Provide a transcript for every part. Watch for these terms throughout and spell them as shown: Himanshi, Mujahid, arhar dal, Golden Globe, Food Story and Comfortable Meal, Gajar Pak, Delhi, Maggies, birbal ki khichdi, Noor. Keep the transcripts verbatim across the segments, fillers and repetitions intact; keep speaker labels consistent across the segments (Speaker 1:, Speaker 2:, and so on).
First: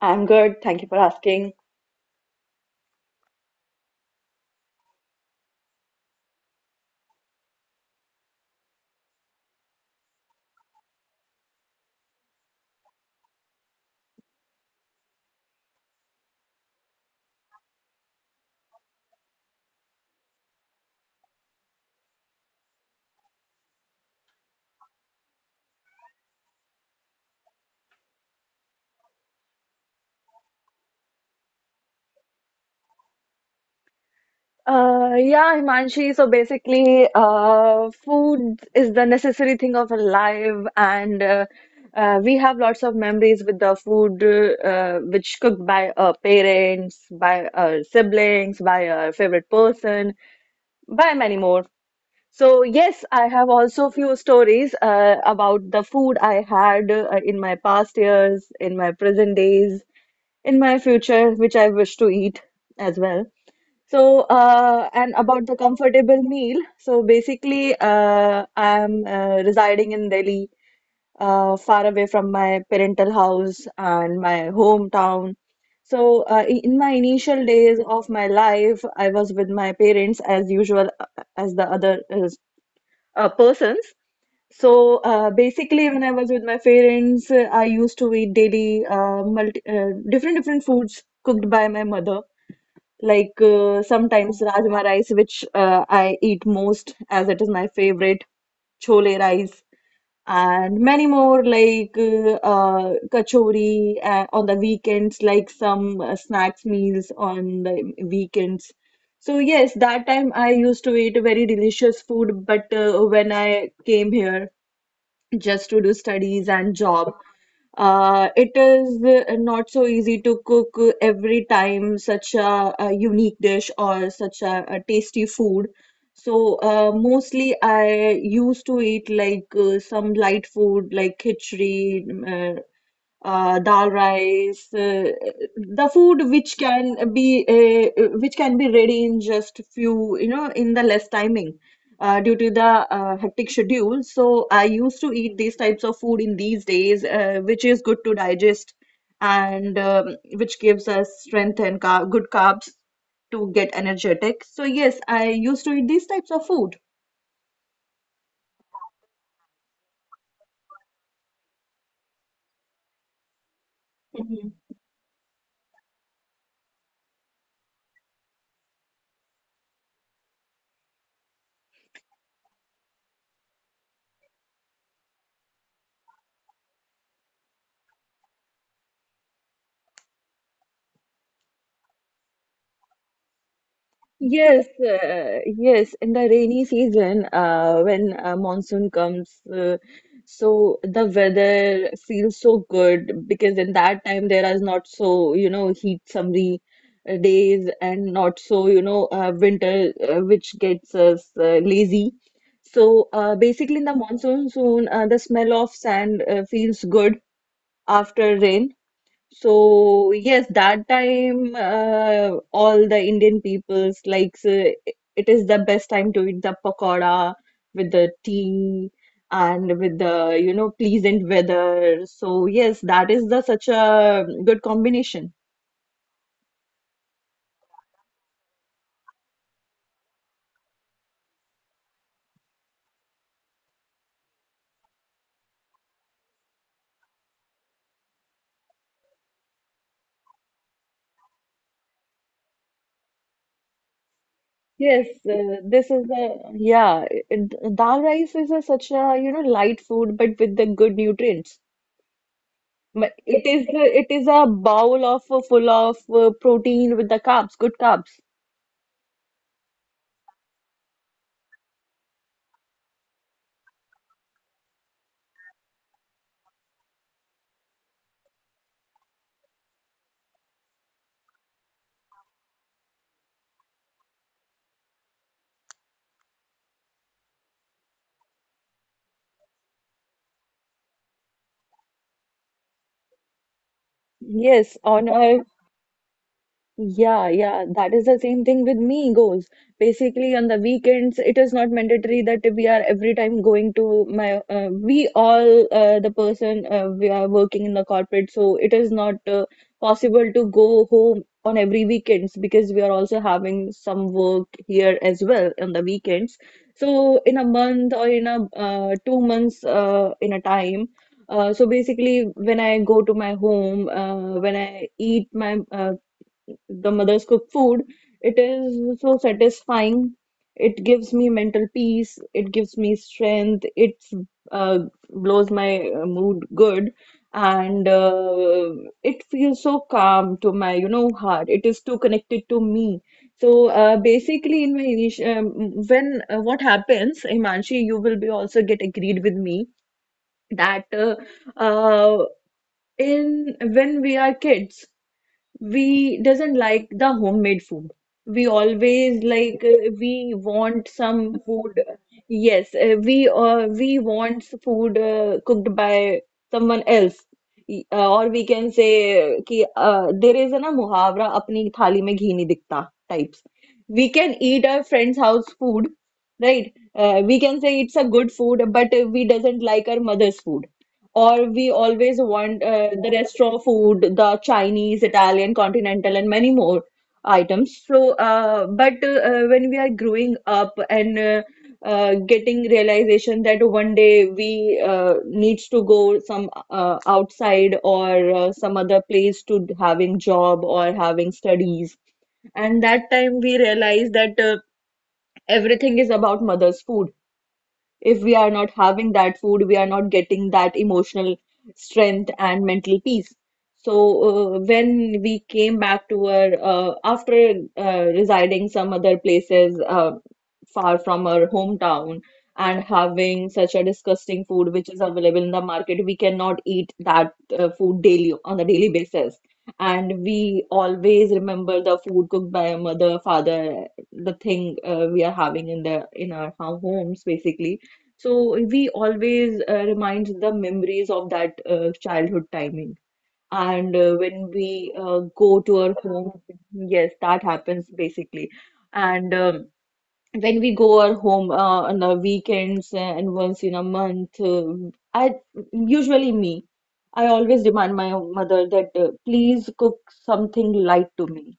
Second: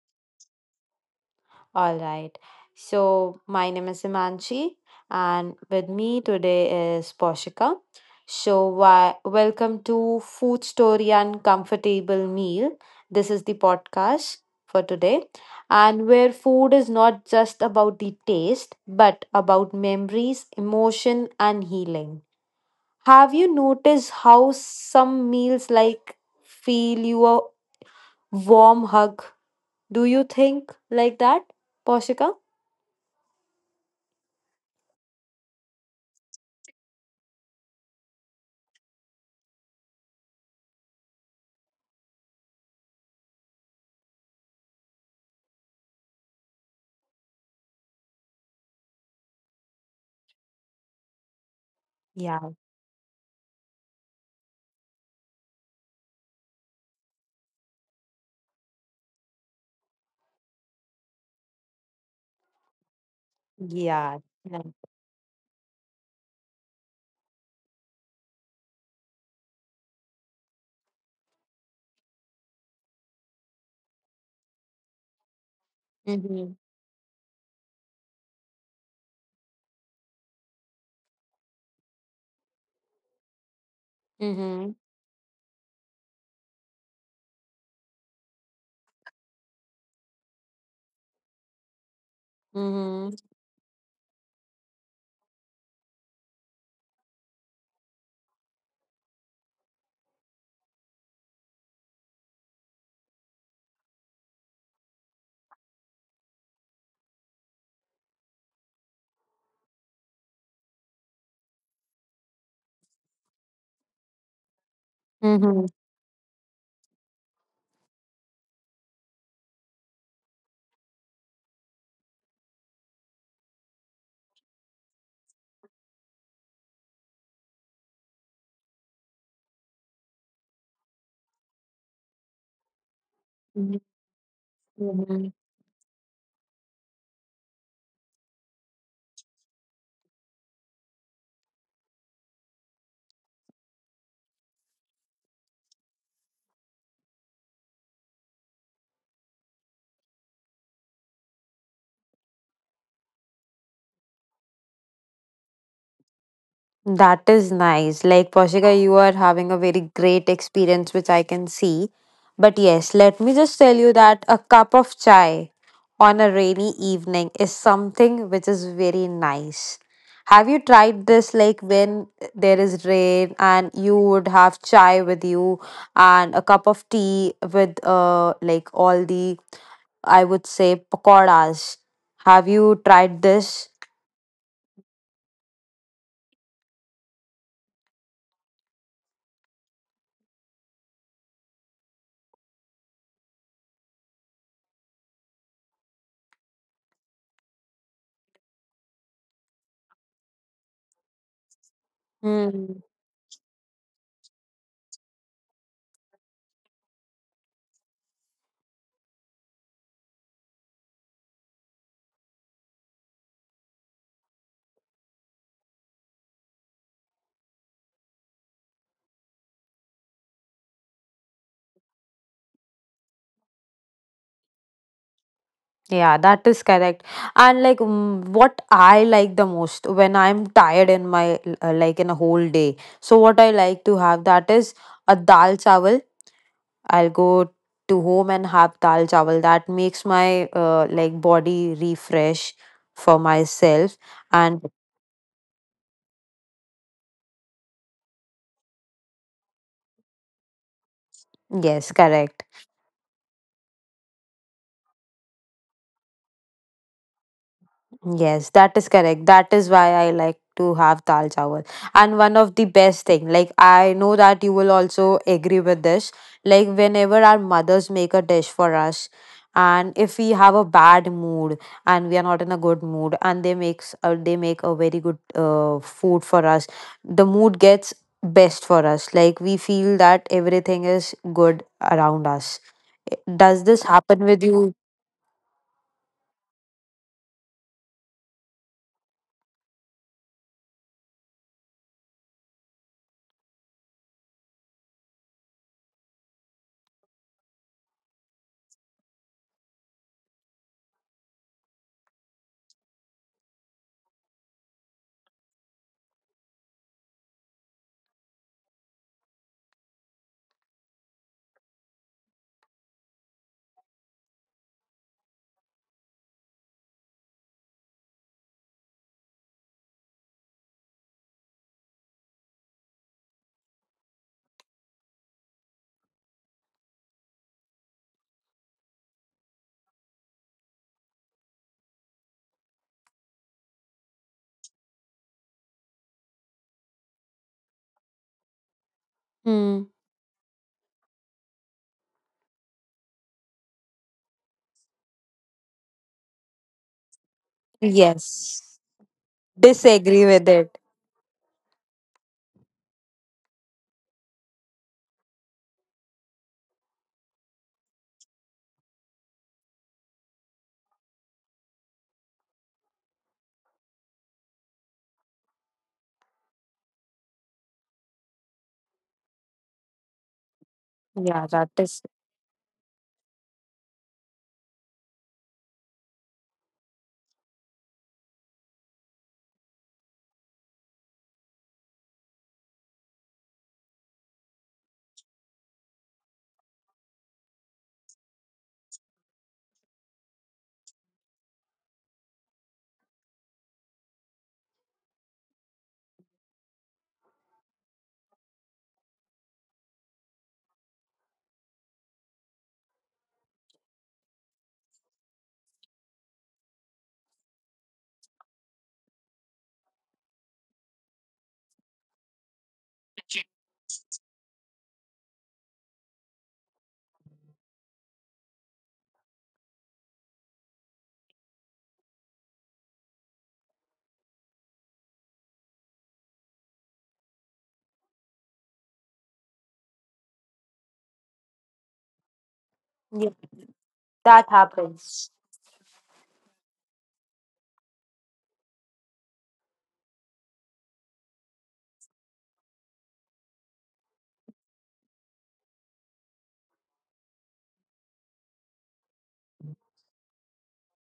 Speaker 1: I'm good. Thank you for asking.
Speaker 2: All right. So, my name is Imanchi, and with me today is Poshika. So, why, welcome to Food Story and Comfortable Meal. This is the podcast for today, and where food is not just about the taste, but about memories, emotion, and healing. Have you noticed how some meals like feel you a warm hug? Do you think like that, Poshika?
Speaker 1: Uh, yeah, Himanshi. So basically, uh, food is the necessary thing of a life, and uh, uh, we have lots of memories with the food uh, which cooked by our parents, by our siblings, by our favorite person, by many more. So
Speaker 2: Yeah.
Speaker 1: yes, I have also few stories uh, about the food I had uh, in my past years, in my present days, in my future, which I wish to eat as well. So,
Speaker 2: Yeah. Yeah.
Speaker 1: uh, and about the comfortable meal, so basically, uh, I'm uh, residing in Delhi, uh, far away from my parental house and my hometown. So, uh, i-
Speaker 2: Mhm.
Speaker 1: in my initial days of my life, I was with my parents as usual, uh, as the other is, uh, persons. So,
Speaker 2: Mhm.
Speaker 1: uh, basically, when I was with my parents, uh, I used to eat daily uh, multi uh, different different foods cooked by my mother.
Speaker 2: Mhm.
Speaker 1: Like uh, sometimes rajma rice, which uh, I eat most as it is my favorite, chole rice, and many more like uh, uh, kachori uh, on the weekends, like some uh, snacks meals on the weekends. So yes, that time I used to eat very delicious food, but uh, when I came here, just to
Speaker 2: Mm-hmm.
Speaker 1: do studies and job. Uh, it is uh, not so easy to cook uh, every time such a, a unique dish or such a, a tasty food. So uh, mostly I used to eat like uh, some light food like khichdi, uh, uh, dal rice, uh,
Speaker 2: Mhm.
Speaker 1: the food which can be uh, uh, which can be ready in just few, you know, in the less timing uh, due to the uh, hectic schedule. So I used to eat these types of food in these days, uh, which is good to digest and um, which gives us strength and car good carbs to get energetic. So yes, I used to eat these types of food.
Speaker 2: That is nice. Like, Poshika, you are having a very great experience, which I can see. But yes, let me just tell you that a cup of chai on a rainy evening is something which is very nice. Have you tried this like when there is rain and you would have chai with you and a cup of tea with uh like all the I would say pakoras. Have you tried this?
Speaker 1: Yes, uh, yes, in the rainy season, uh, when uh, monsoon comes, uh, so the weather feels so good because in that time there is not so, you know, heat summery uh, days and not so, you know, uh, winter uh, which gets us uh, lazy. So
Speaker 2: Hmm.
Speaker 1: uh, basically in the monsoon soon, uh, the smell of sand uh, feels good after rain. So yes, that time uh, all the Indian peoples likes uh, it is the best time to eat the pakoda with the tea and with the you know pleasant weather. So yes, that is the such a good combination.
Speaker 2: Yeah, that is correct. And like mm, what I like the most when I'm tired in my uh, like in a whole day. So what I like to have that is a dal chawal. I'll go to home and have dal chawal. That makes my uh, like body refresh for myself. And
Speaker 1: Yes, uh, this is the yeah. it- Dal rice is a such a you know light food, but with the good nutrients.
Speaker 2: yes, correct.
Speaker 1: But it is a- it is a bowl of uh, full of uh, protein with the carbs, good carbs.
Speaker 2: Yes, that is correct. That is why I like to have dal chawal. And one of the best thing, like I know that you will also agree with this. Like whenever our mothers make a dish for us, and if we have a bad mood and we are not in a good mood, and they makes uh, they make a very good uh, food for us, the mood gets best for us. Like we feel that everything is good around us. Does this
Speaker 1: Yes,
Speaker 2: happen with you?
Speaker 1: honor, yeah, yeah, that is the same thing with me goals. Basically, on the weekends, it is not mandatory that we are every time going to my. Uh, we all uh, the person uh, we are working in the corporate, so it is not uh, possible to go home on every weekends because we are also having some work here as well on the weekends. So in a month or in a uh, two months uh, in a time. Uh, so basically, when I go to my home, uh, when I eat my uh, the mother's cooked food, it is so satisfying. It gives me mental peace. It gives me strength. It uh, blows my uh, mood good, and uh, it feels so calm to my, you know, heart. It is too connected to me. So uh, basically, in my initial, um, when uh, what happens, Himanshi, you will be also get agreed with me
Speaker 2: Hmm.
Speaker 1: that uh, uh, in when we are kids we doesn't like the homemade food. We always
Speaker 2: Yes.
Speaker 1: like uh, we want
Speaker 2: Disagree with
Speaker 1: some
Speaker 2: it.
Speaker 1: food. Yes, uh, we uh, we want food uh, cooked by someone else. Y- Uh, or we can say कि uh, there is a na muhavra. Apni thali में ghee nahi दिखता types. We can eat our friend's house food, right? Uh, we can say it's a good food, but uh, we doesn't like our mother's food. Or we
Speaker 2: Yeah,
Speaker 1: always
Speaker 2: that
Speaker 1: want
Speaker 2: is.
Speaker 1: uh, the restaurant food, the Chinese, Italian, continental, and many more items. So, uh, but uh, uh, when we are growing up and uh, uh, getting realization that one day we uh, needs to go some uh, outside or uh, some other place to having job or having studies, and that time we realize that uh, everything is about mother's food if we are not having that food, we are not getting that emotional strength and mental peace. So, uh, when we came back to our, uh, after uh, residing some other places uh, far from our hometown and having such a disgusting food which is available in the market, we cannot eat that uh, food daily on a daily basis. And we always remember the food cooked by our mother, father, the thing uh, we are having in the in our ho- homes basically, so we always uh, remind the memories of that uh, childhood timing.
Speaker 2: Yeah,
Speaker 1: And uh, when
Speaker 2: that
Speaker 1: we uh, go
Speaker 2: happens.
Speaker 1: to our home, yes, that happens basically. And um, when we go our home uh, on the weekends and once in a month, uh, I usually, me, I always remind my mother that uh, please cook something light to me,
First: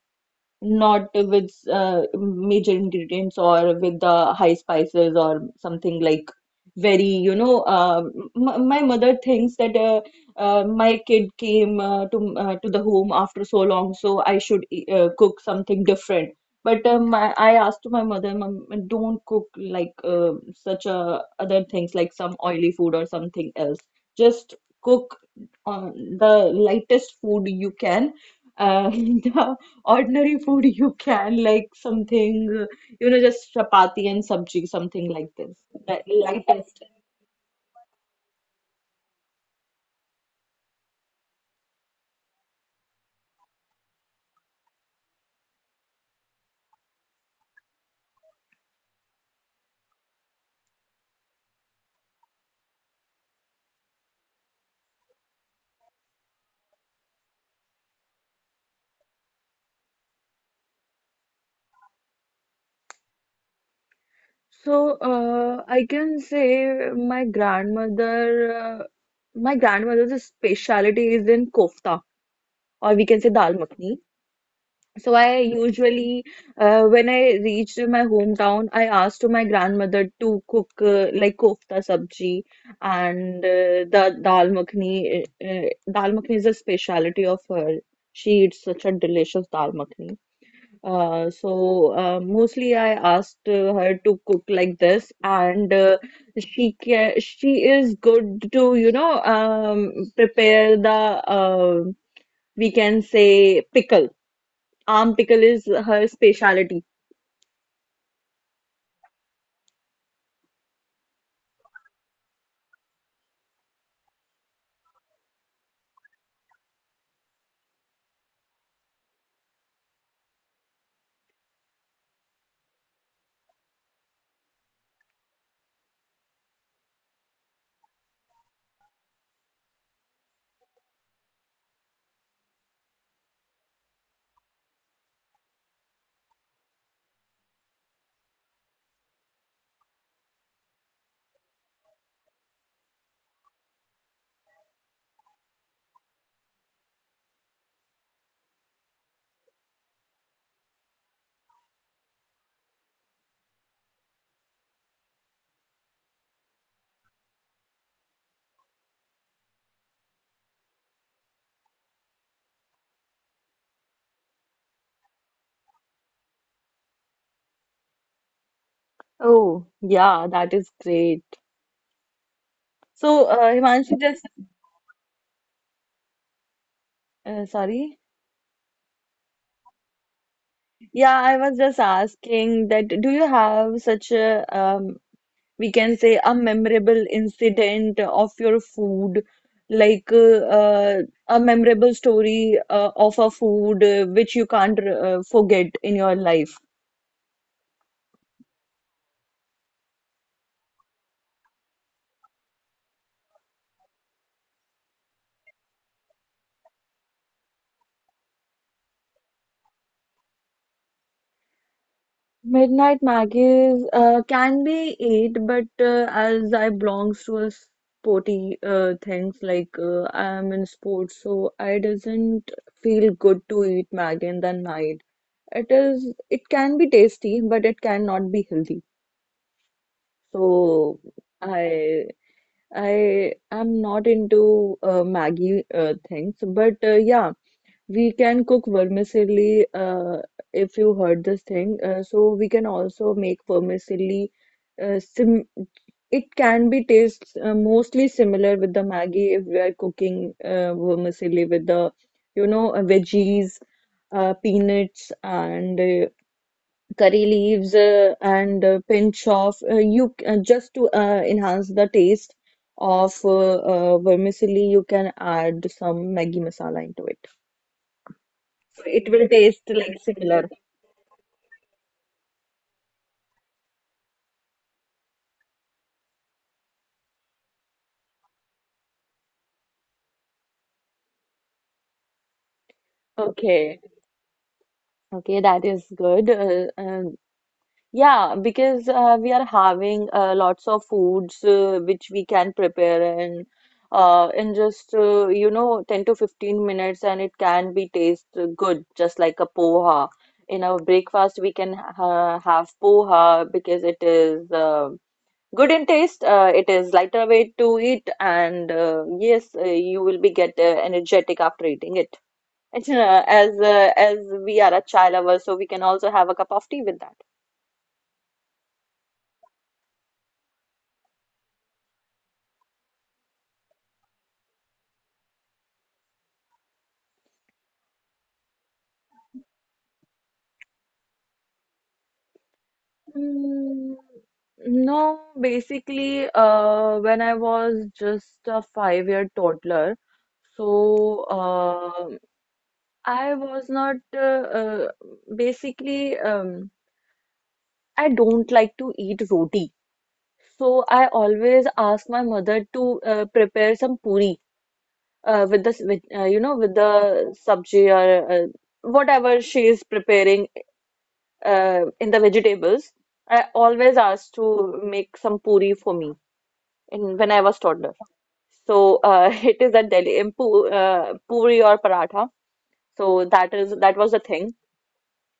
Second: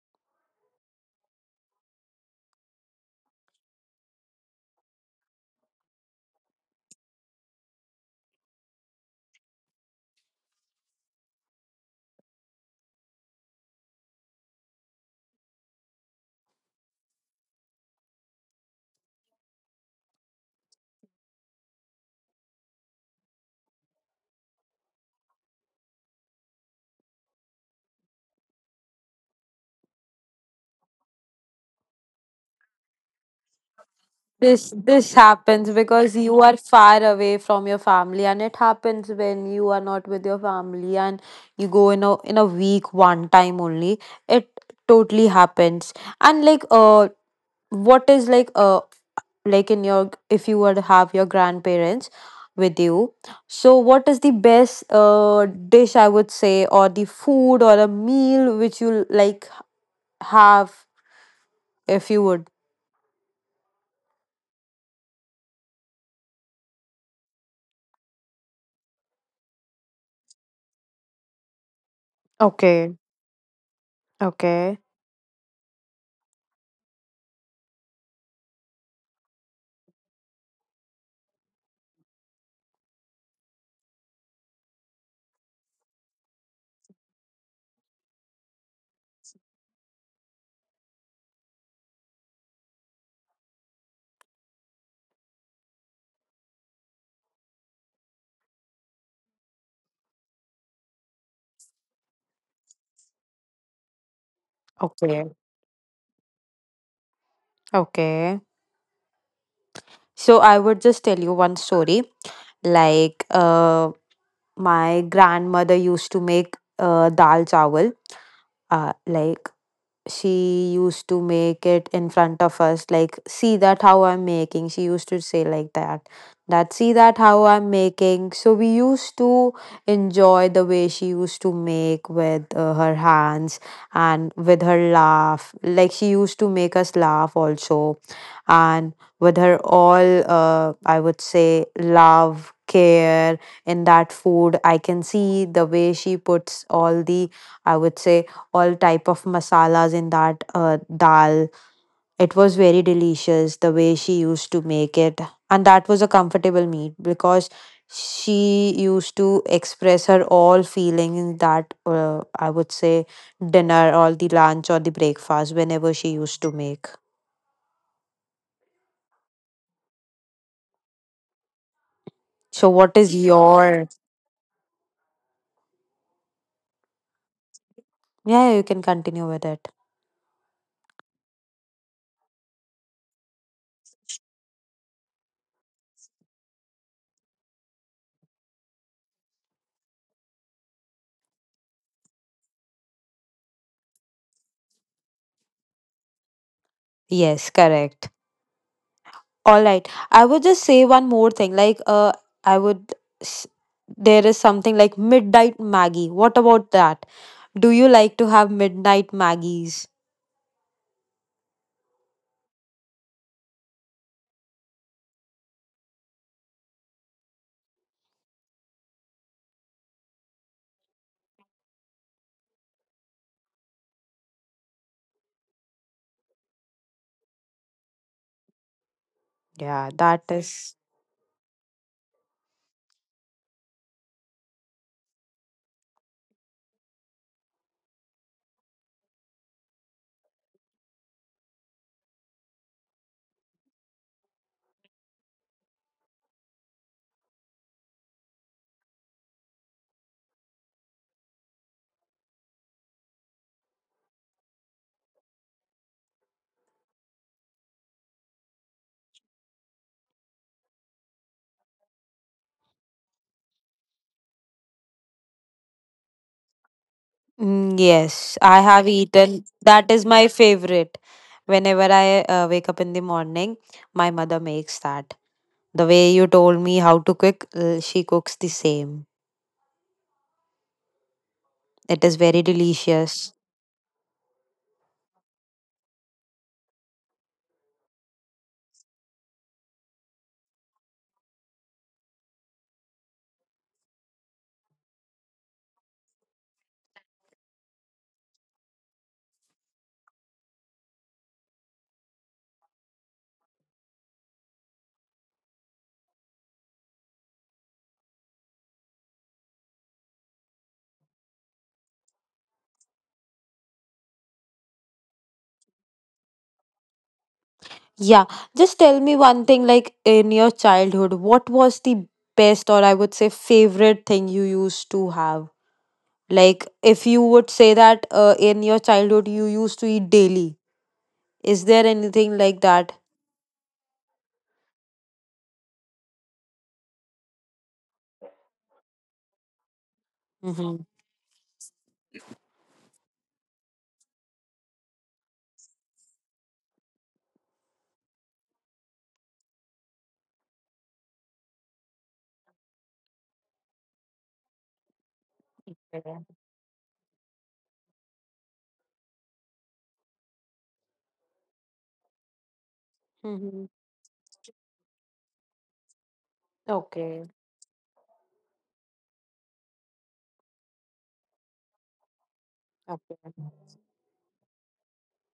Speaker 1: not with uh, major ingredients or with the high spices or something like very, you know, uh, m My mother thinks that uh, uh, my kid came uh, to uh, to the home after so long, so I should uh, cook something different. But uh, my, I asked to my mother, "Mom, don't cook like uh, such uh, other things like some oily food or something else. Just cook on the lightest food you can. Uh, ordinary food you can, like something uh, you know just chapati and sabji,
Speaker 2: this
Speaker 1: something
Speaker 2: this
Speaker 1: like this."
Speaker 2: happens
Speaker 1: li-
Speaker 2: because you are
Speaker 1: lightest
Speaker 2: far away from your family, and it happens when you are not with your family and you go in a in a week one time only. It totally happens. And like uh what is like uh like in your, if you were to have your grandparents with you. So what is the best uh dish, I would say, or the food or a meal which you like have, if you would?
Speaker 1: So, uh, I can say my grandmother, uh, my grandmother's specialty is in kofta, or we
Speaker 2: Okay.
Speaker 1: can say dal makhni.
Speaker 2: Okay.
Speaker 1: So I usually, uh, when I reached my hometown, I asked to my grandmother to cook uh, like kofta sabji and uh, the dal makhni. Uh, uh, dal makhni is a specialty of her. She eats such a delicious dal makhni. Uh, so uh, mostly I asked uh, her to cook like this, and uh, she ca she is good to, you know um, prepare the, uh, we can say, pickles. Arm pickle
Speaker 2: Okay.
Speaker 1: is her specialty.
Speaker 2: Okay. So I would just tell you one story. Like, uh, my grandmother used to make uh, dal chawal. Uh, like, she used to make it in front of us. Like, see that how I'm making. She used to say like that. That see that how I'm making. So we used to enjoy the way she used to make with uh, her hands and with her laugh. Like she used to make us laugh also, and with her all uh, I would say love, care. In that food I can see the way she puts all the, I would say, all type of masalas in that uh, dal. It was very delicious the way she used to make it, and that was a comfortable meal because she used to express her all feeling in that, uh, I would say, dinner or the lunch or the breakfast whenever she used to make.
Speaker 1: Oh, yeah, that is great.
Speaker 2: So what
Speaker 1: So,
Speaker 2: is
Speaker 1: uh, Himanshu,
Speaker 2: your...
Speaker 1: just uh, sorry.
Speaker 2: Yeah, you can continue with it.
Speaker 1: Yeah, I was just asking that do you have such a, um, we can say, a memorable incident of your food, like uh, uh, a memorable story uh, of a food uh, which you can't uh, forget in your life?
Speaker 2: Yes, correct. All right. I would just say one more thing. Like, uh, I would. s- There is something like midnight Maggie. What about that? Do you like to have midnight Maggies?
Speaker 1: Midnight Maggies uh, can be eight, but uh, as I belongs to a sporty uh, things, like uh, I'm in sports, so I doesn't feel good to eat Maggie in the night. It is, it can be tasty, but it cannot be healthy.
Speaker 2: Yeah, that
Speaker 1: So
Speaker 2: is.
Speaker 1: I I am not into uh, Maggie uh, things, but uh, yeah. We can cook vermicelli uh, if you heard this thing. Uh, so we can also make vermicelli. Uh, sim It can be tastes uh, mostly similar with the Maggie if we are cooking uh, vermicelli with the, you know uh, veggies, uh, peanuts, and uh, curry leaves, uh, and a pinch of, uh, you c- uh, just to uh, enhance the taste of uh, uh, vermicelli. You can add some Maggi masala into it.
Speaker 2: Mm, yes, I
Speaker 1: It
Speaker 2: have
Speaker 1: will taste
Speaker 2: eaten.
Speaker 1: like
Speaker 2: That is
Speaker 1: similar.
Speaker 2: my favorite. Whenever I uh, wake up in the morning, my mother makes that. The way you told me how to cook, uh, she cooks the same. It is very delicious.
Speaker 1: Okay, okay, that is good. Uh, um, yeah, because uh, we are having uh, lots of foods uh, which we can prepare and uh, in just, uh, you know ten to fifteen minutes, and it can be taste uh, good, just like a poha. In our breakfast, we can ha have poha because it is uh, good in taste. Uh, it is lighter weight to eat, and uh, yes, uh, you will be get uh, energetic after eating it. It's, uh, as uh, as we are a chai lover, so we can also have a cup of tea with that.
Speaker 2: Yeah, just tell me one thing, like in your childhood, what was the best, or I would say favorite thing you used to have? Like if you would say that uh, in your childhood you used to eat daily, is there anything like that?
Speaker 1: Mm, No, basically, uh, when I was just a five-year toddler,
Speaker 2: Mm-hmm.
Speaker 1: so uh, I was not, uh, uh, basically, um, I don't like to eat roti, so I always ask my mother to uh, prepare some puri uh, with the s- with, uh, you know with the sabji, or uh, whatever she is preparing uh, in the vegetables. I
Speaker 2: Mm-hmm.
Speaker 1: always asked to make some puri for me, in, when I
Speaker 2: Okay.
Speaker 1: was toddler. So uh, it is at Delhi, in pu uh, puri or paratha. So
Speaker 2: Okay.
Speaker 1: that is that was the thing.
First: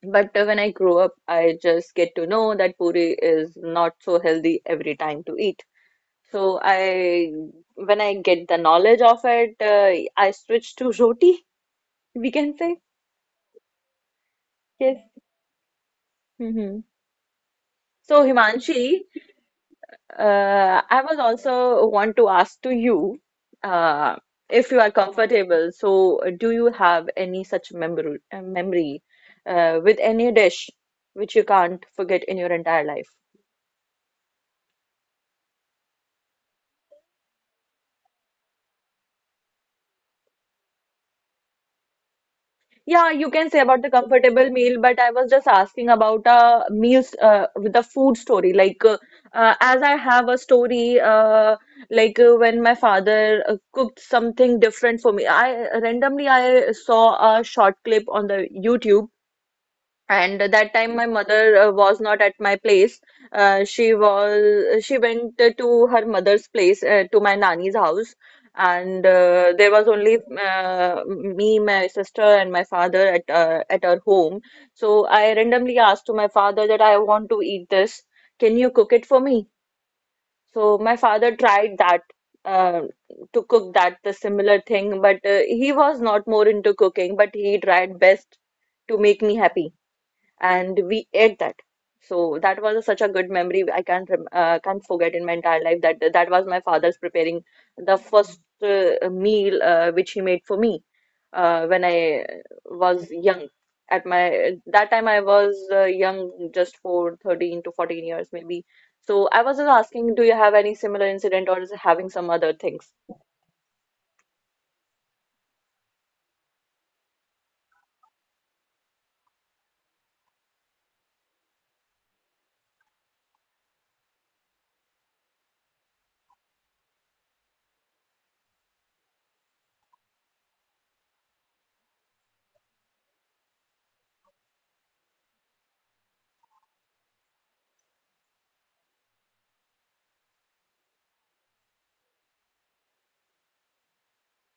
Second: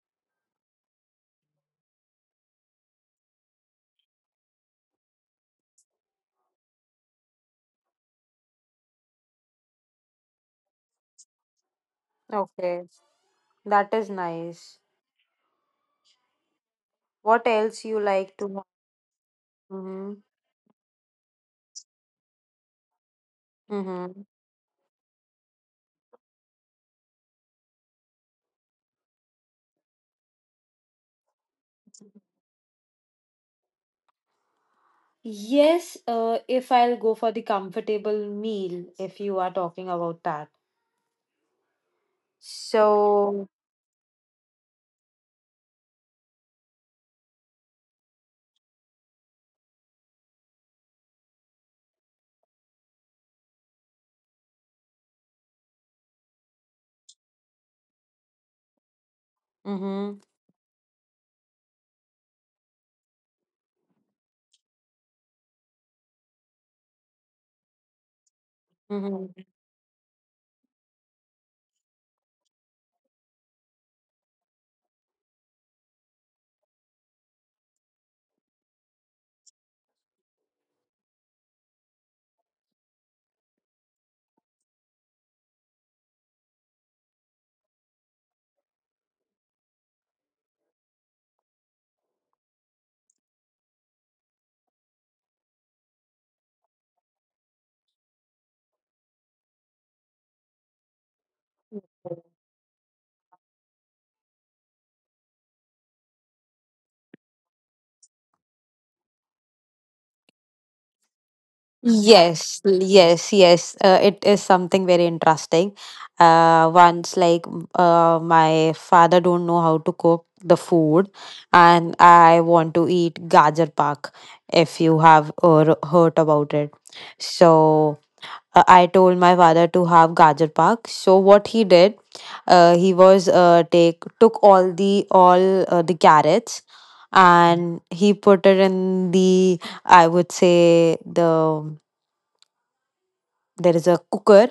Speaker 1: But uh, when I grew up, I just get to know that puri is not so healthy every time to eat. So I, when I get the knowledge of it, uh, I switch to roti, we can
Speaker 2: Okay.
Speaker 1: say.
Speaker 2: That is nice.
Speaker 1: Yes. Hmm.
Speaker 2: What else you like
Speaker 1: So
Speaker 2: to have?
Speaker 1: Himanshi,
Speaker 2: Mm-hmm.
Speaker 1: Uh, I was also want to ask to you,
Speaker 2: Mm-hmm.
Speaker 1: uh, if you are comfortable. So, uh, do you have any such memory uh, memory uh, with any dish which you can't forget in your entire life?
Speaker 2: Yes, uh, if I'll go for the comfortable meal, if you are talking about that.
Speaker 1: Yeah, you
Speaker 2: So,
Speaker 1: can say about the comfortable meal, but I was just asking about uh, meals uh, with the food story. Like, uh, uh, as I have a story, uh, like uh, when my father uh, cooked something different for me. I randomly I saw a short clip on the YouTube.
Speaker 2: Mm-hmm.
Speaker 1: And that time my mother uh, was not at my place. Uh, she was she went to her mother's place uh, to my nanny's house, and
Speaker 2: Mm-hmm.
Speaker 1: uh, there was only uh, me, my sister, and my father at uh, at her home. So I randomly asked to my father that I want to eat this. Can you cook it for me? So my father tried that uh, to cook that the similar thing, but uh, he was not more into cooking, but he tried best to make me happy and we ate that. So that was such a good memory. I can't rem- uh, can't forget in my entire life that that was my father's preparing the first uh, meal uh, which he made for me uh, when I was young. At my that time I was uh, young, just for thirteen to fourteen years maybe. So I was just asking, do you have any similar incident or is it having some other
Speaker 2: Yes,
Speaker 1: things?
Speaker 2: yes, yes. Uh, it is something very interesting. Uh, once like m- uh, my father don't know how to cook the food, and I want to eat Gajar Pak. If you have uh, heard about it, so uh, I told my father to have Gajar Pak. So what he did, uh, he was uh, take took all the all uh, the carrots, and he put it in the, I would say the, there is a cooker.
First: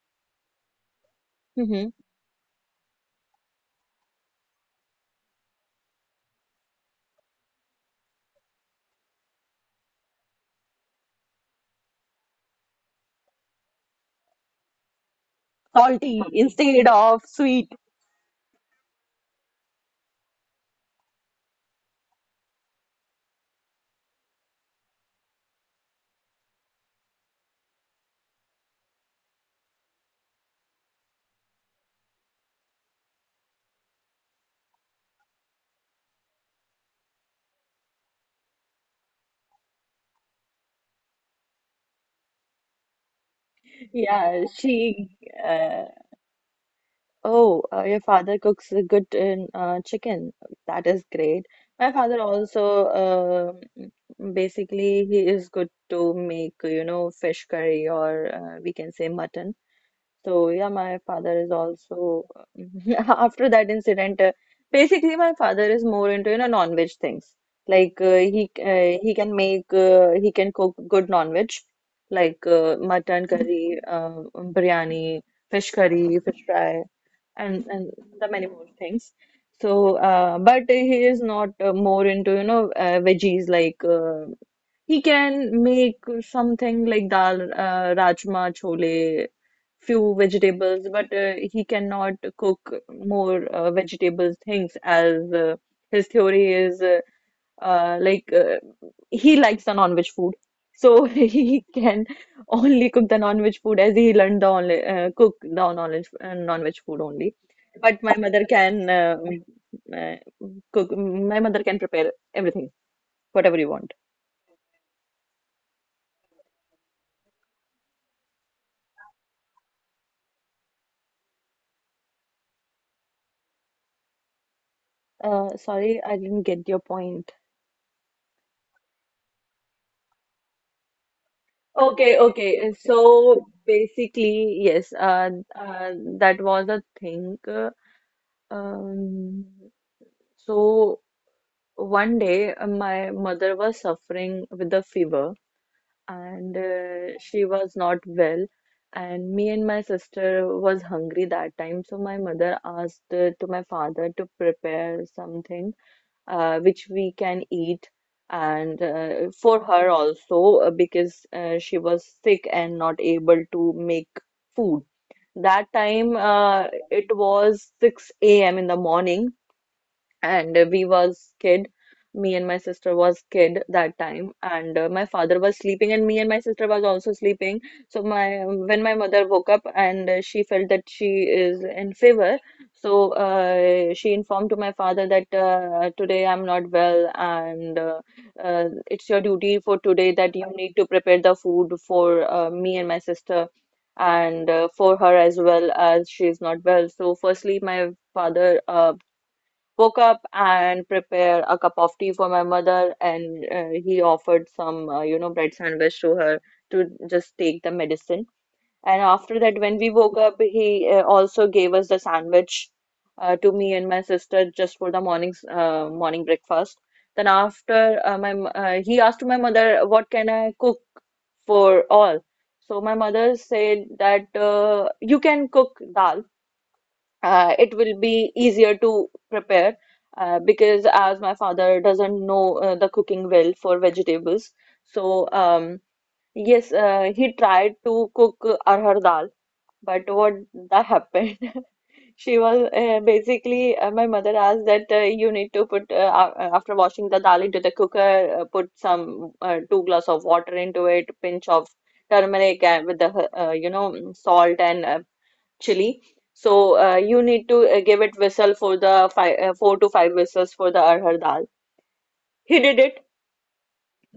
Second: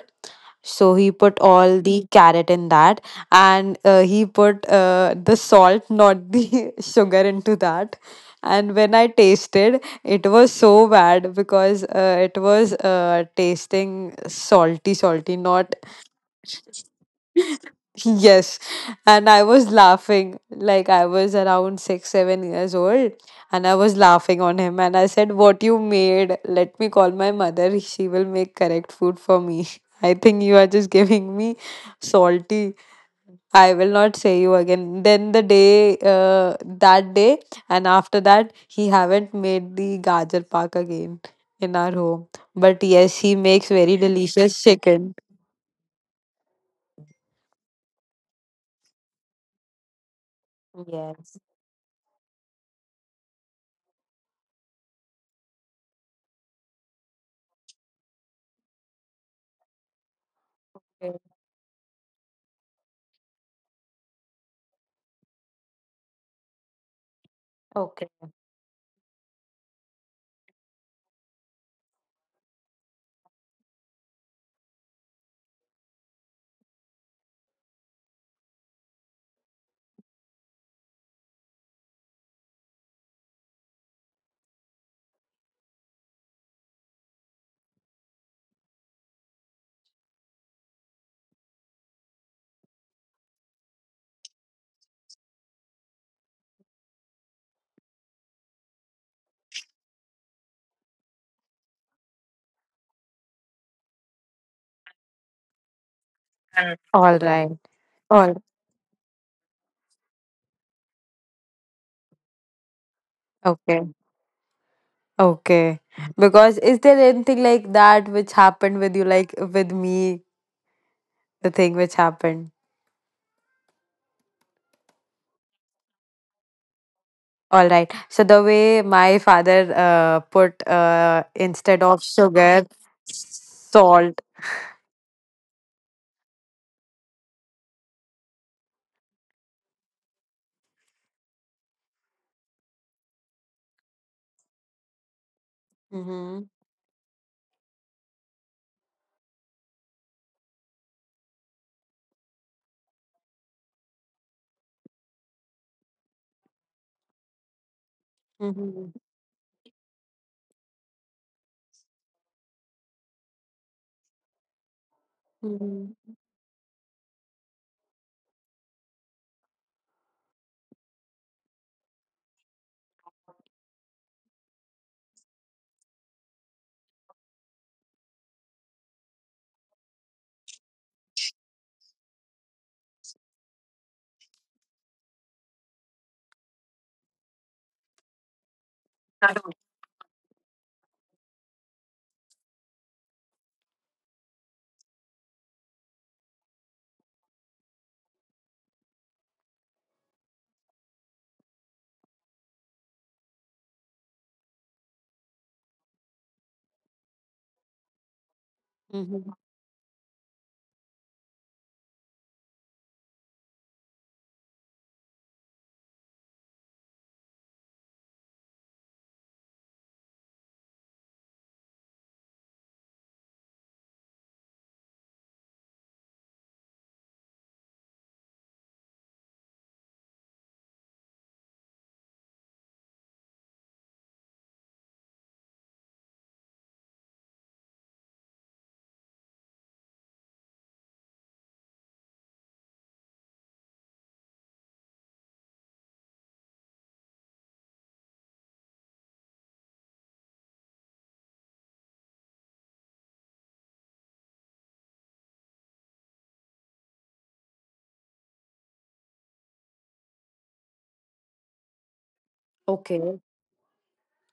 Speaker 2: So he put all
Speaker 1: Hmm.
Speaker 2: the carrot in that, and uh, he put uh, the salt, not the sugar, into that. And when I tasted, it was so bad because uh, it was uh, tasting salty, salty, not.
Speaker 1: Salty instead of sweet.
Speaker 2: Yes, and I was laughing. Like I was around six, seven years old, and I was laughing on him. And I said, "What you made? Let me call my mother, she will make correct food for me." I think you are just giving me salty. I will not say you again. Then the day, uh, that day, and after that, he haven't made the gajar pak again in our home. But yes, he makes very
Speaker 1: Yeah,
Speaker 2: delicious
Speaker 1: she.
Speaker 2: chicken.
Speaker 1: uh, Oh, uh, your father cooks a good in uh, chicken. That is
Speaker 2: Yes.
Speaker 1: great. My father also, uh, basically he is good to make, you know, fish curry or uh, we can say mutton. So yeah, my father is also after that incident. Uh, basically, my father is more into, you know, non-veg things. Like
Speaker 2: Okay.
Speaker 1: uh, he uh, he can make uh, he can cook good non-veg, like uh, mutton curry, uh, biryani, fish curry, fish fry and and the many more things. So, uh, but he is not uh, more into, you know, uh, veggies, like uh, he can make something like dal, uh, rajma, chole, few vegetables, but uh, he cannot cook more uh, vegetables things as uh, his theory is. Uh, uh, like uh, he likes the non-veg food, so he can only cook the non-veg food as he learned the only uh, cook the non-veg uh, non-veg food
Speaker 2: All
Speaker 1: only.
Speaker 2: right.
Speaker 1: But my
Speaker 2: All
Speaker 1: mother can uh, mm, uh, cook. My mother can prepare everything whatever you want.
Speaker 2: okay. Okay. Because is there anything like that which happened with you, like with me, the thing which happened?
Speaker 1: Uh, sorry, I didn't get your point.
Speaker 2: All right. So the way my father uh, put, uh, instead of
Speaker 1: Okay, okay.
Speaker 2: sugar,
Speaker 1: So
Speaker 2: salt.
Speaker 1: basically, yes, uh, uh, that was a thing. Uh, um, so one day, uh, my mother was suffering with a fever,
Speaker 2: Mm-hmm.
Speaker 1: and uh, she was not well. And me and my sister was hungry that time. So my mother asked uh, to my father to prepare something uh, which we can eat, and
Speaker 2: Mm-hmm.
Speaker 1: uh, for her also, uh, because uh, she was sick and not able to make food. That time uh, it was six a m in the morning, and uh, we was kid. Me and my sister was kid that time, and uh, my father was sleeping, and me and my sister was also sleeping. So my when my mother woke up and uh, she felt that she is in fever, so uh, she informed to my father that, uh, "Today I'm not well, and uh, uh, it's your duty
Speaker 2: Mm-hmm.
Speaker 1: for today that you need to prepare the food for uh, me and my sister and uh, for her as well, as she is not well." So firstly my father uh, woke up and prepare a cup of tea for my mother, and uh, he offered some, uh, you know, bread sandwich to her to just take the medicine. And
Speaker 2: Mm-hmm.
Speaker 1: after that, when we woke up, he uh, also gave us the sandwich uh, to me and my sister just for the morning's uh, morning breakfast. Then after, uh, my m- uh, he asked my mother, "What can I cook for all?" So my mother said that, uh, you can cook dal, uh, it will be easier to prepare, uh, because as my father doesn't know uh, the cooking well for vegetables. So um, yes, uh, he tried to cook arhar dal, but what that happened, she was, uh, basically, uh, my mother asked that, uh, you need to put uh, a- after washing the dal into the cooker, uh, put some uh, two glass of water into it, pinch of turmeric, and with the, uh, you know, salt and uh, chili. So uh, you need to uh, give it whistle for the five, uh, four to five whistles for the arhar dal. He did
Speaker 2: Okay.
Speaker 1: it,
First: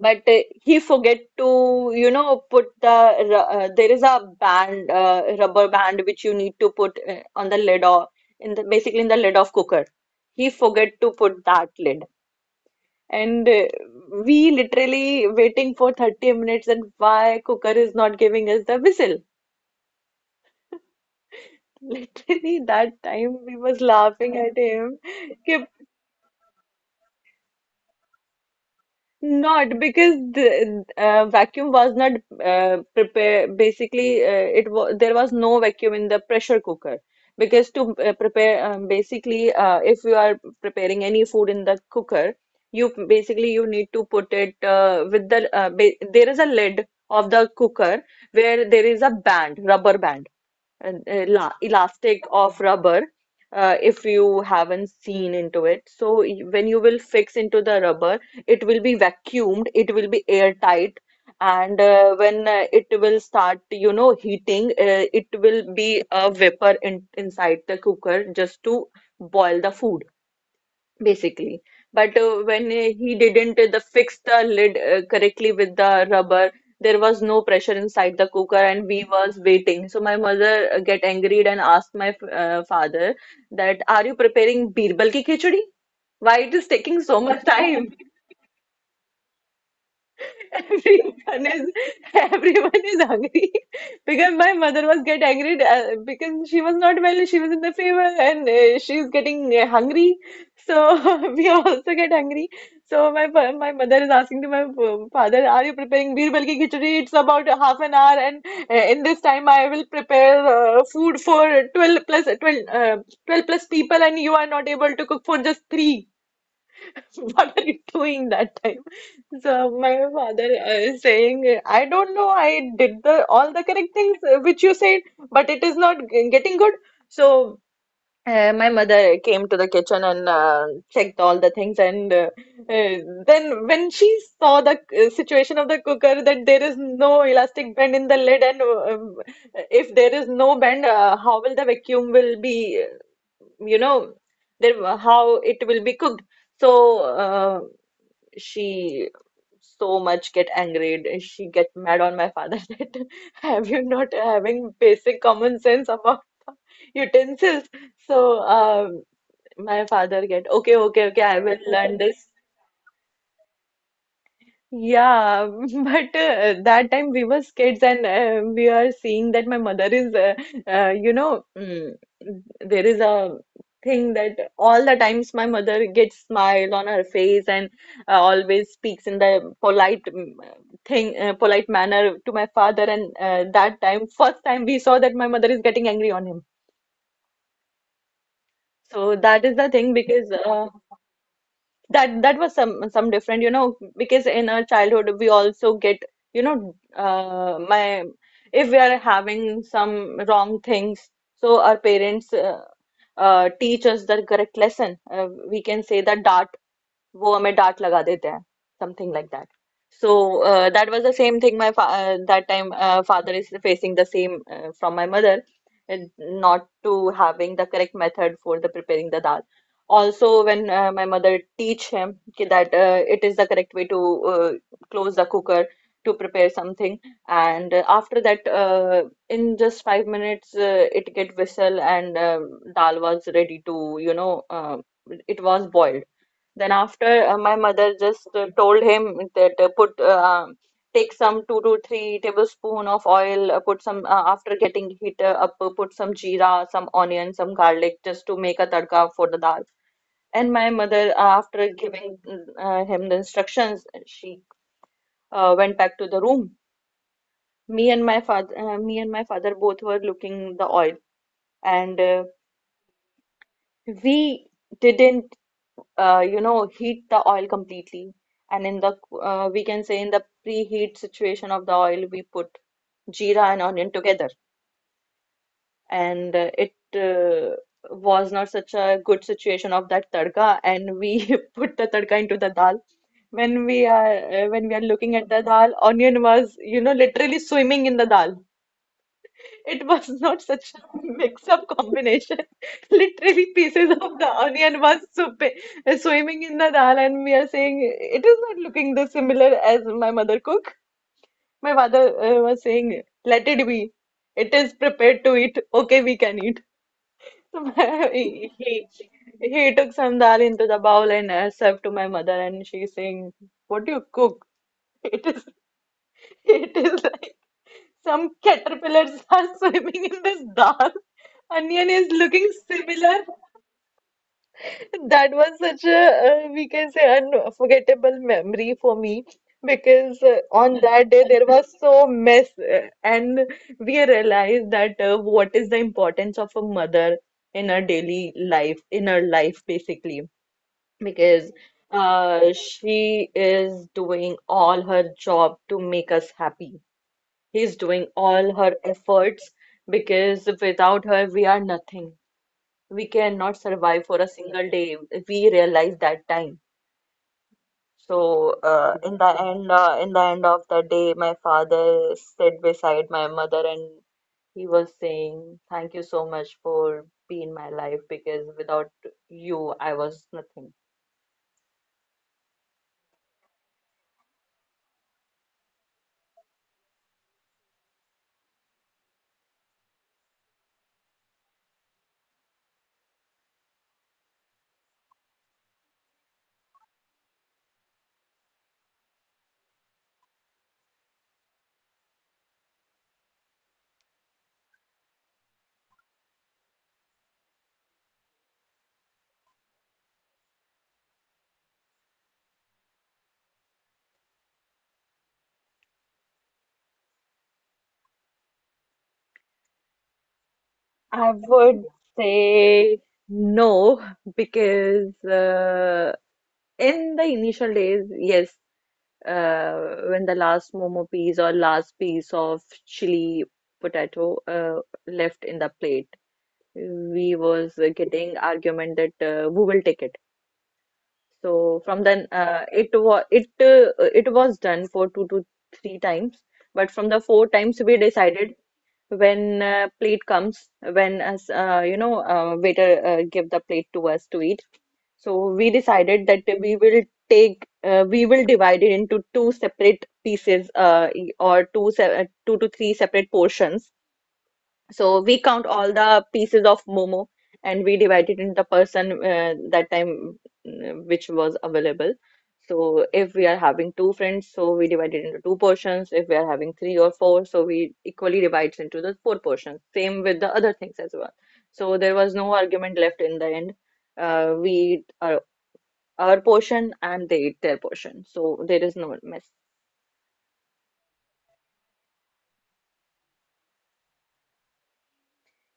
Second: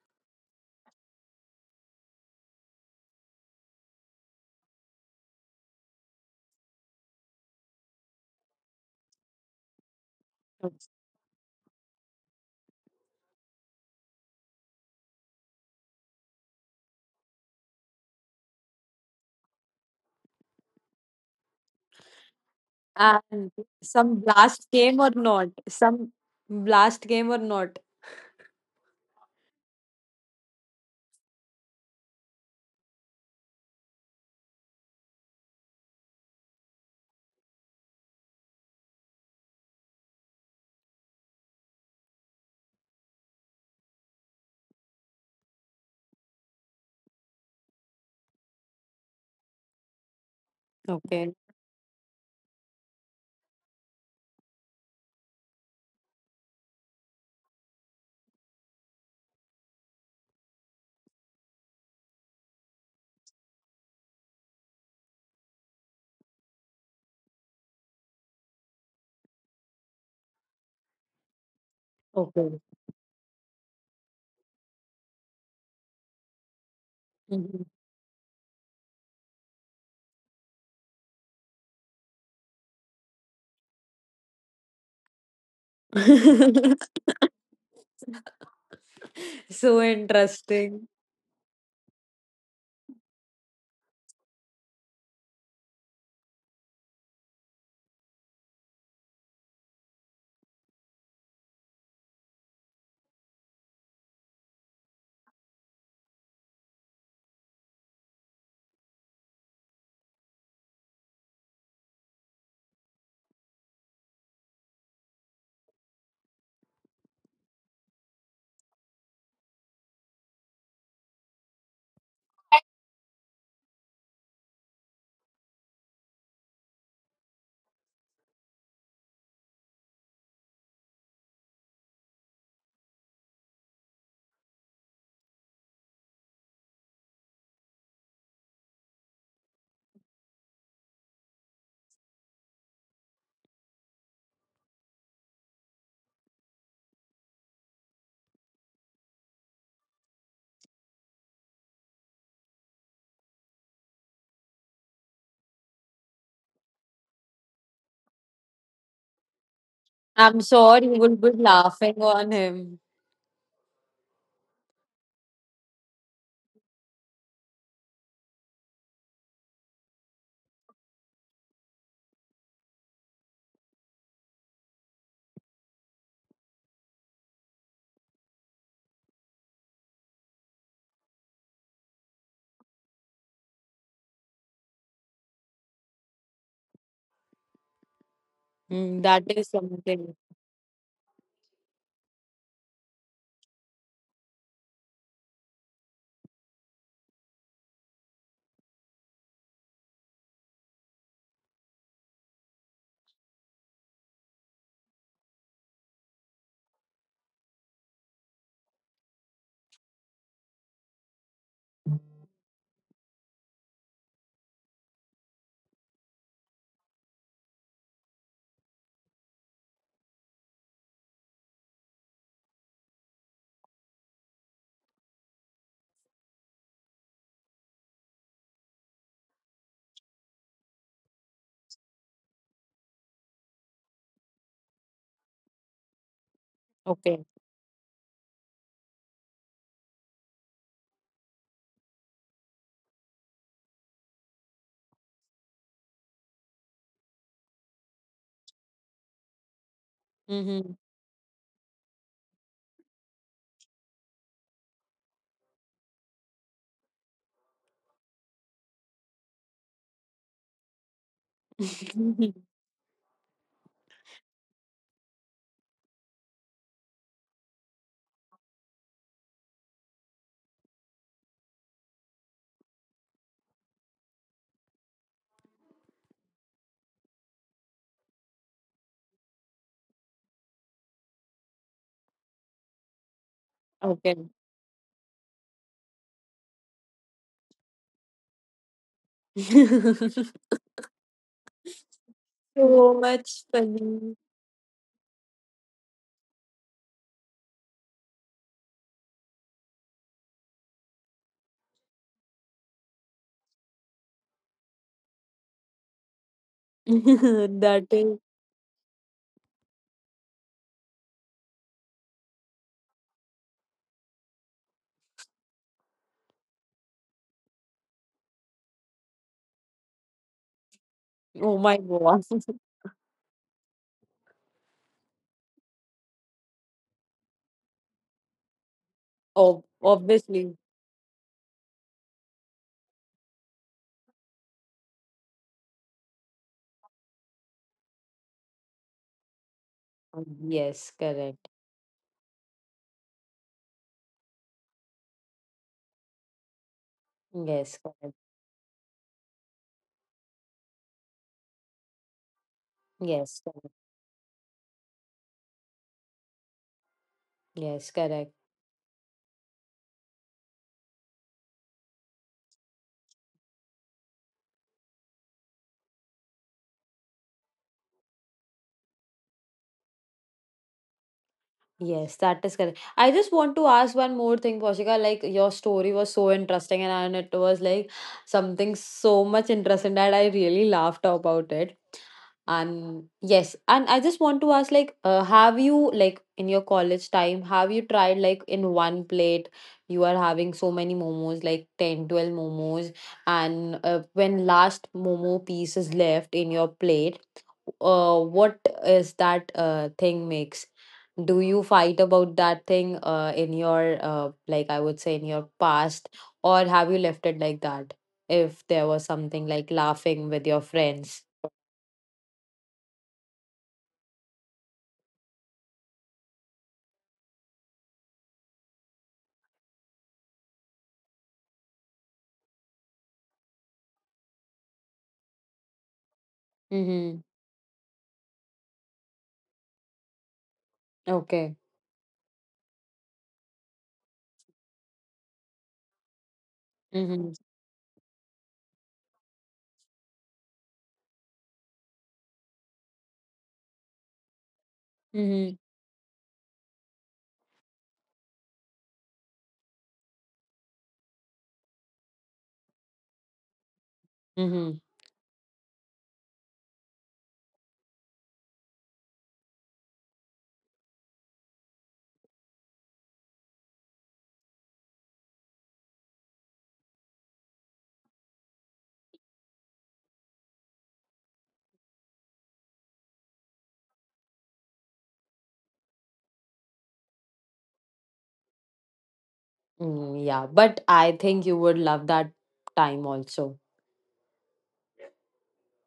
Speaker 1: but uh, he forget to, you know, put the ru- uh, there is a band, uh, rubber band, which you need to put uh, on the lid or in the, basically, in the lid of cooker. He forget to put that lid, and uh, we literally waiting for thirty minutes and why cooker is not giving us the whistle. Literally that time
Speaker 2: And
Speaker 1: we was
Speaker 2: some
Speaker 1: laughing at
Speaker 2: blast
Speaker 1: him.
Speaker 2: game or not?
Speaker 1: कि
Speaker 2: Some blast game or not?
Speaker 1: Not because the uh, vacuum was not uh, prepared. Basically, uh, it was there was no vacuum in the pressure cooker because to uh, prepare, um, basically, uh, if you are preparing any food in the cooker, you basically you need to put it uh, with the, uh, ba there is a lid of the cooker where there is a band, rubber band, and
Speaker 2: Okay.
Speaker 1: ela- elastic of rubber, uh, if you haven't seen into it. So y- when you will fix into the rubber, it will be vacuumed, it will be airtight, and uh, when uh, it will start, you know, heating, uh, it will be a vapor in inside the cooker just to boil the food, basically. But uh,
Speaker 2: Okay.
Speaker 1: when uh, he didn't uh, the fix the lid uh, correctly with the rubber, there was no
Speaker 2: Mhm.
Speaker 1: pressure inside the cooker, and we was waiting. So my mother uh, get angry and asked my uh, father that, "Are you preparing birbal ki khichdi? Why it is taking so much time?"
Speaker 2: So interesting.
Speaker 1: Everyone is everyone is hungry, because my mother was get angry uh, because she was not well. She was in the fever, and uh, she's getting uh, hungry. So we also get hungry. So my fa- my mother is asking to my f- father, "Are you preparing birbal ki khichdi? It's about a half an hour, and uh, in this time I will prepare uh, food for 12 plus 12, uh, 12 plus people, and you are not able to cook for just three. What are you doing that time?" So my father uh, saying, I don't know, I did the all the correct things uh, which you said, but it is not g- getting good. So uh, my mother came to the kitchen and uh, checked all the things, and uh, uh, then when she saw the uh, situation of the cooker that there is no elastic band in the lid, and uh, um, if there is no band, uh, how will the vacuum will be, uh, you know, there how it will be cooked. So uh, she so much get angered. She get mad on my father that have you not having basic common sense about utensils? So um, my father get
Speaker 2: I'm
Speaker 1: okay,
Speaker 2: sure
Speaker 1: okay,
Speaker 2: you
Speaker 1: okay.
Speaker 2: will
Speaker 1: I
Speaker 2: be
Speaker 1: will learn
Speaker 2: laughing
Speaker 1: this.
Speaker 2: on him.
Speaker 1: Yeah, but uh, that time we were kids, and uh, we are seeing that my mother is, uh, uh, you know, mm, there is a thing that all the times my mother gets smile on her face, and uh, always speaks in the polite, mm, thing, uh, polite manner to my father. And uh, that time, first time we saw that my mother is getting angry on him.
Speaker 2: Mm,
Speaker 1: So
Speaker 2: that
Speaker 1: that is
Speaker 2: is
Speaker 1: the thing
Speaker 2: something.
Speaker 1: because uh, that that was some some different, you know, because in our childhood we also get, you know, uh, my if we are having some wrong things, so our parents uh, uh, teach us the correct lesson. Uh, we can say that that वो हमें डांट लगा देते हैं something like that so that was the same thing my that time father is facing the same from my mother. Not to having the correct method for the preparing the dal, also when uh, my mother teach him ki that uh, it is the correct way to uh, close the cooker to prepare something. And uh, after that, uh, in just five minutes uh, it get whistle, and um dal was ready to you know uh, it was boiled. Then after
Speaker 2: Okay.
Speaker 1: uh, my mother just uh, told him that uh, put uh, take some two to three tablespoon of oil, uh, put some uh, after getting heat uh, up, uh, put some jeera, some onion, some garlic just to make a tadka for the dal. And my
Speaker 2: Mm-hmm.
Speaker 1: mother, uh, after giving mm, uh, him the instructions, she uh, went back to the room. Me and my father, uh, me and my father both were looking the oil, and uh, we didn't. uh, you know, heat the oil completely. And in the, uh, we can say, in the preheat situation of the oil, we put jeera and onion together. And uh, it uh, was not such a good situation of that tadka. And we put the tadka into the dal. When we are
Speaker 2: Okay.
Speaker 1: uh, when we are looking at the dal, onion was, you know, literally swimming in the dal. It was not such a mix-up combination.
Speaker 2: So much
Speaker 1: Literally, pieces of
Speaker 2: funny.
Speaker 1: the onion was supe- swimming in the dal, and we are saying it is not looking this similar as my mother cook. My father uh, was saying, "Let it be. It is prepared to eat. Okay, we can eat." So
Speaker 2: That
Speaker 1: my-
Speaker 2: is.
Speaker 1: he he he took some dal into the bowl and uh, served to my mother, and she's saying, "What do you cook? It is it is." Like some caterpillars are swimming in this dal.
Speaker 2: Oh my
Speaker 1: Onion is
Speaker 2: God.
Speaker 1: looking similar. That was such a, uh, we can say, unforgettable memory for me
Speaker 2: Oh,
Speaker 1: because uh,
Speaker 2: obviously.
Speaker 1: on that day there was so mess, uh, and we realized that uh, what is the importance of a mother in her daily life, in her life
Speaker 2: Um,
Speaker 1: basically,
Speaker 2: Yes, correct.
Speaker 1: because uh, she is doing all her job to make us happy. He's
Speaker 2: Yes,
Speaker 1: doing
Speaker 2: correct.
Speaker 1: all her efforts because without her, we are nothing. We
Speaker 2: Yes,
Speaker 1: cannot
Speaker 2: correct.
Speaker 1: survive for a single day. We realized that time.
Speaker 2: Yes, correct.
Speaker 1: So, uh, in the end, uh, in the end of the day, my father stood beside my mother and he was saying, "Thank you so much for being my life because without you, I was nothing."
Speaker 2: Yes, that is correct. I just want to ask one more thing, Poshika. Like your story was so interesting, and, and it was like something so much interesting that I really laughed about it. And yes, and I just want to ask, like uh, have you, like in your college time, have you tried like in one plate you are having so many momos, like ten, twelve momos, and uh, when last momo piece is left in your plate, uh, what is that uh, thing makes? Do you fight about that thing uh, in your, uh, like I would say, in your past, or have you left it like that, if there was something like laughing with your friends?
Speaker 1: I would say no because uh, in the initial days, yes, uh, when the last momo piece or last piece of chili potato uh, left in the plate,
Speaker 2: Mm-hmm.
Speaker 1: we was uh, getting argument that uh, who will take it.
Speaker 2: Okay.
Speaker 1: So from then, uh, it was it uh, it was done for two to three times, but from the
Speaker 2: Mm-hmm.
Speaker 1: four times we decided when uh, plate comes, when as uh, you know uh, waiter uh, give the plate to us to eat. So
Speaker 2: Mm-hmm.
Speaker 1: we decided that we will take, uh, we will divide it into two separate pieces, uh, e- or two, se uh, two to three separate portions.
Speaker 2: Mm-hmm.
Speaker 1: So we count all the pieces of momo and we divide it into the person uh, that time uh, which was available. So if we are having two friends, so we divide it into two portions. If we are having three or four, so we equally divide into the four portions. Same with the other things as well. So there was no argument left in the end. Uh, we uh, our portion and they eat their portion. So there is no mess.
Speaker 2: Mm, yeah, but I think you would love that time also.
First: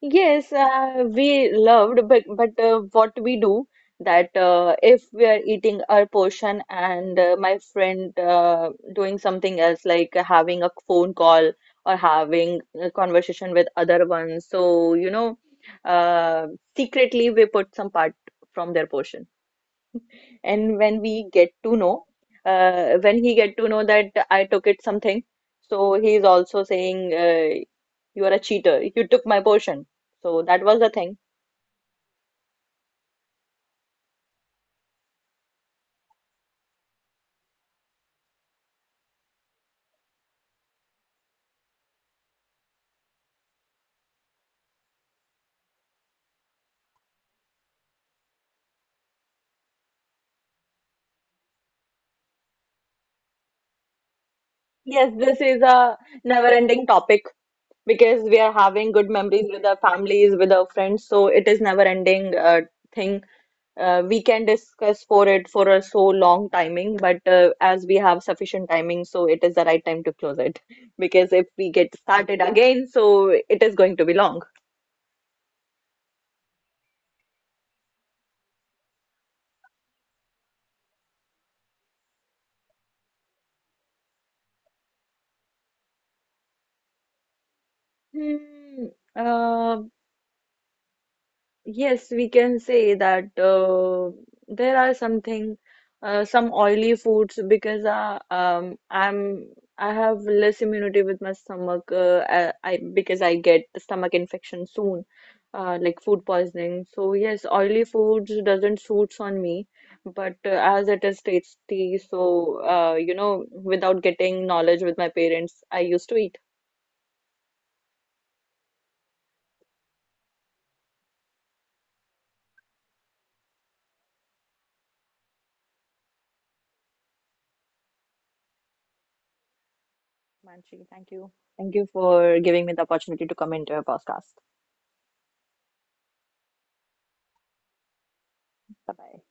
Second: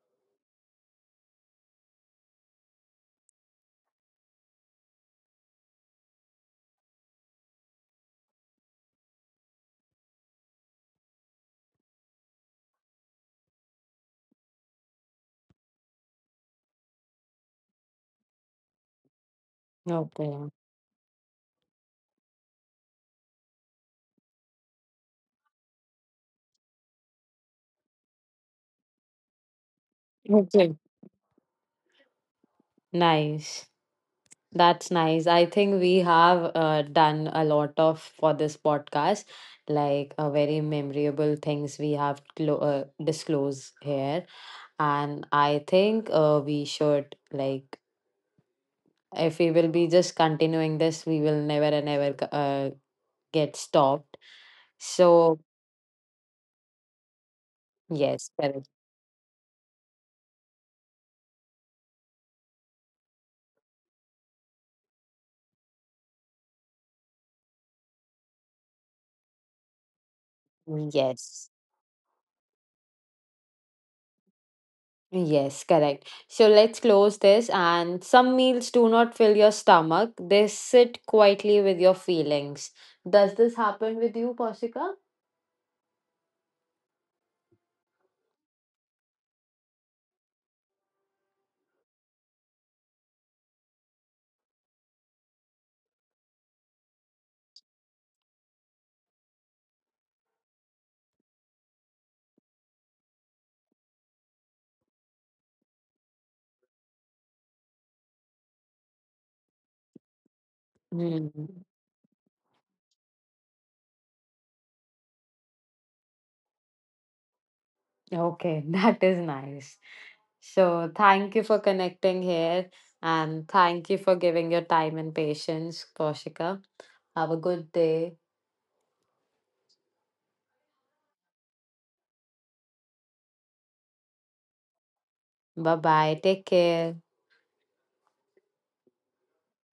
Speaker 1: Yes, uh, we loved, but but uh, what we do that uh, if we are eating our portion and uh, my friend uh, doing something else like having a phone call or having a conversation with other ones, so you know, uh, secretly we put some part from their portion.
Speaker 2: Okay.
Speaker 1: And when we get to know, uh, when he get to know that I took it something, so he is also saying, uh, "You are a cheater. You took my portion." So that was the
Speaker 2: Okay.
Speaker 1: thing.
Speaker 2: Nice. That's nice. I think we have uh, done a lot of for this podcast, like uh, very memorable things we have clo- uh, disclosed here. And I think uh, we should, like, if we will be just continuing this, we will never and ever uh, get stopped.
Speaker 1: Yes,
Speaker 2: So,
Speaker 1: this is a never-ending topic because
Speaker 2: yes,
Speaker 1: we are
Speaker 2: correct.
Speaker 1: having good memories with our families, with our friends. So it is never-ending uh, thing. Uh, we can discuss for it for a so long timing, but uh, as we have sufficient timing, so it is the right time to close it because if
Speaker 2: Yes.
Speaker 1: we get started again, so it is going to be long.
Speaker 2: Yes, correct. So let's close this. And some meals do not fill your stomach, they sit quietly with your feelings. Does this happen with you, Poshika?
Speaker 1: Hmm, uh, yes, we can say that uh, there are something, uh, some oily foods because uh, um, I'm I have less immunity with my stomach. Uh, I, I because I get stomach infection soon, uh, like food poisoning. So yes, oily foods doesn't suits on me, but uh,
Speaker 2: Hmm.
Speaker 1: as it is tasty, so uh, you know, without getting knowledge with my parents, I used to eat.
Speaker 2: Okay, that is nice. So thank you for connecting here, and thank you for giving your time and patience, Poshika. Have a good day.
Speaker 1: Manchi, thank you. Thank you for giving me the opportunity to come into your podcast.
Speaker 2: Bye bye. Take care.
Speaker 1: Bye bye.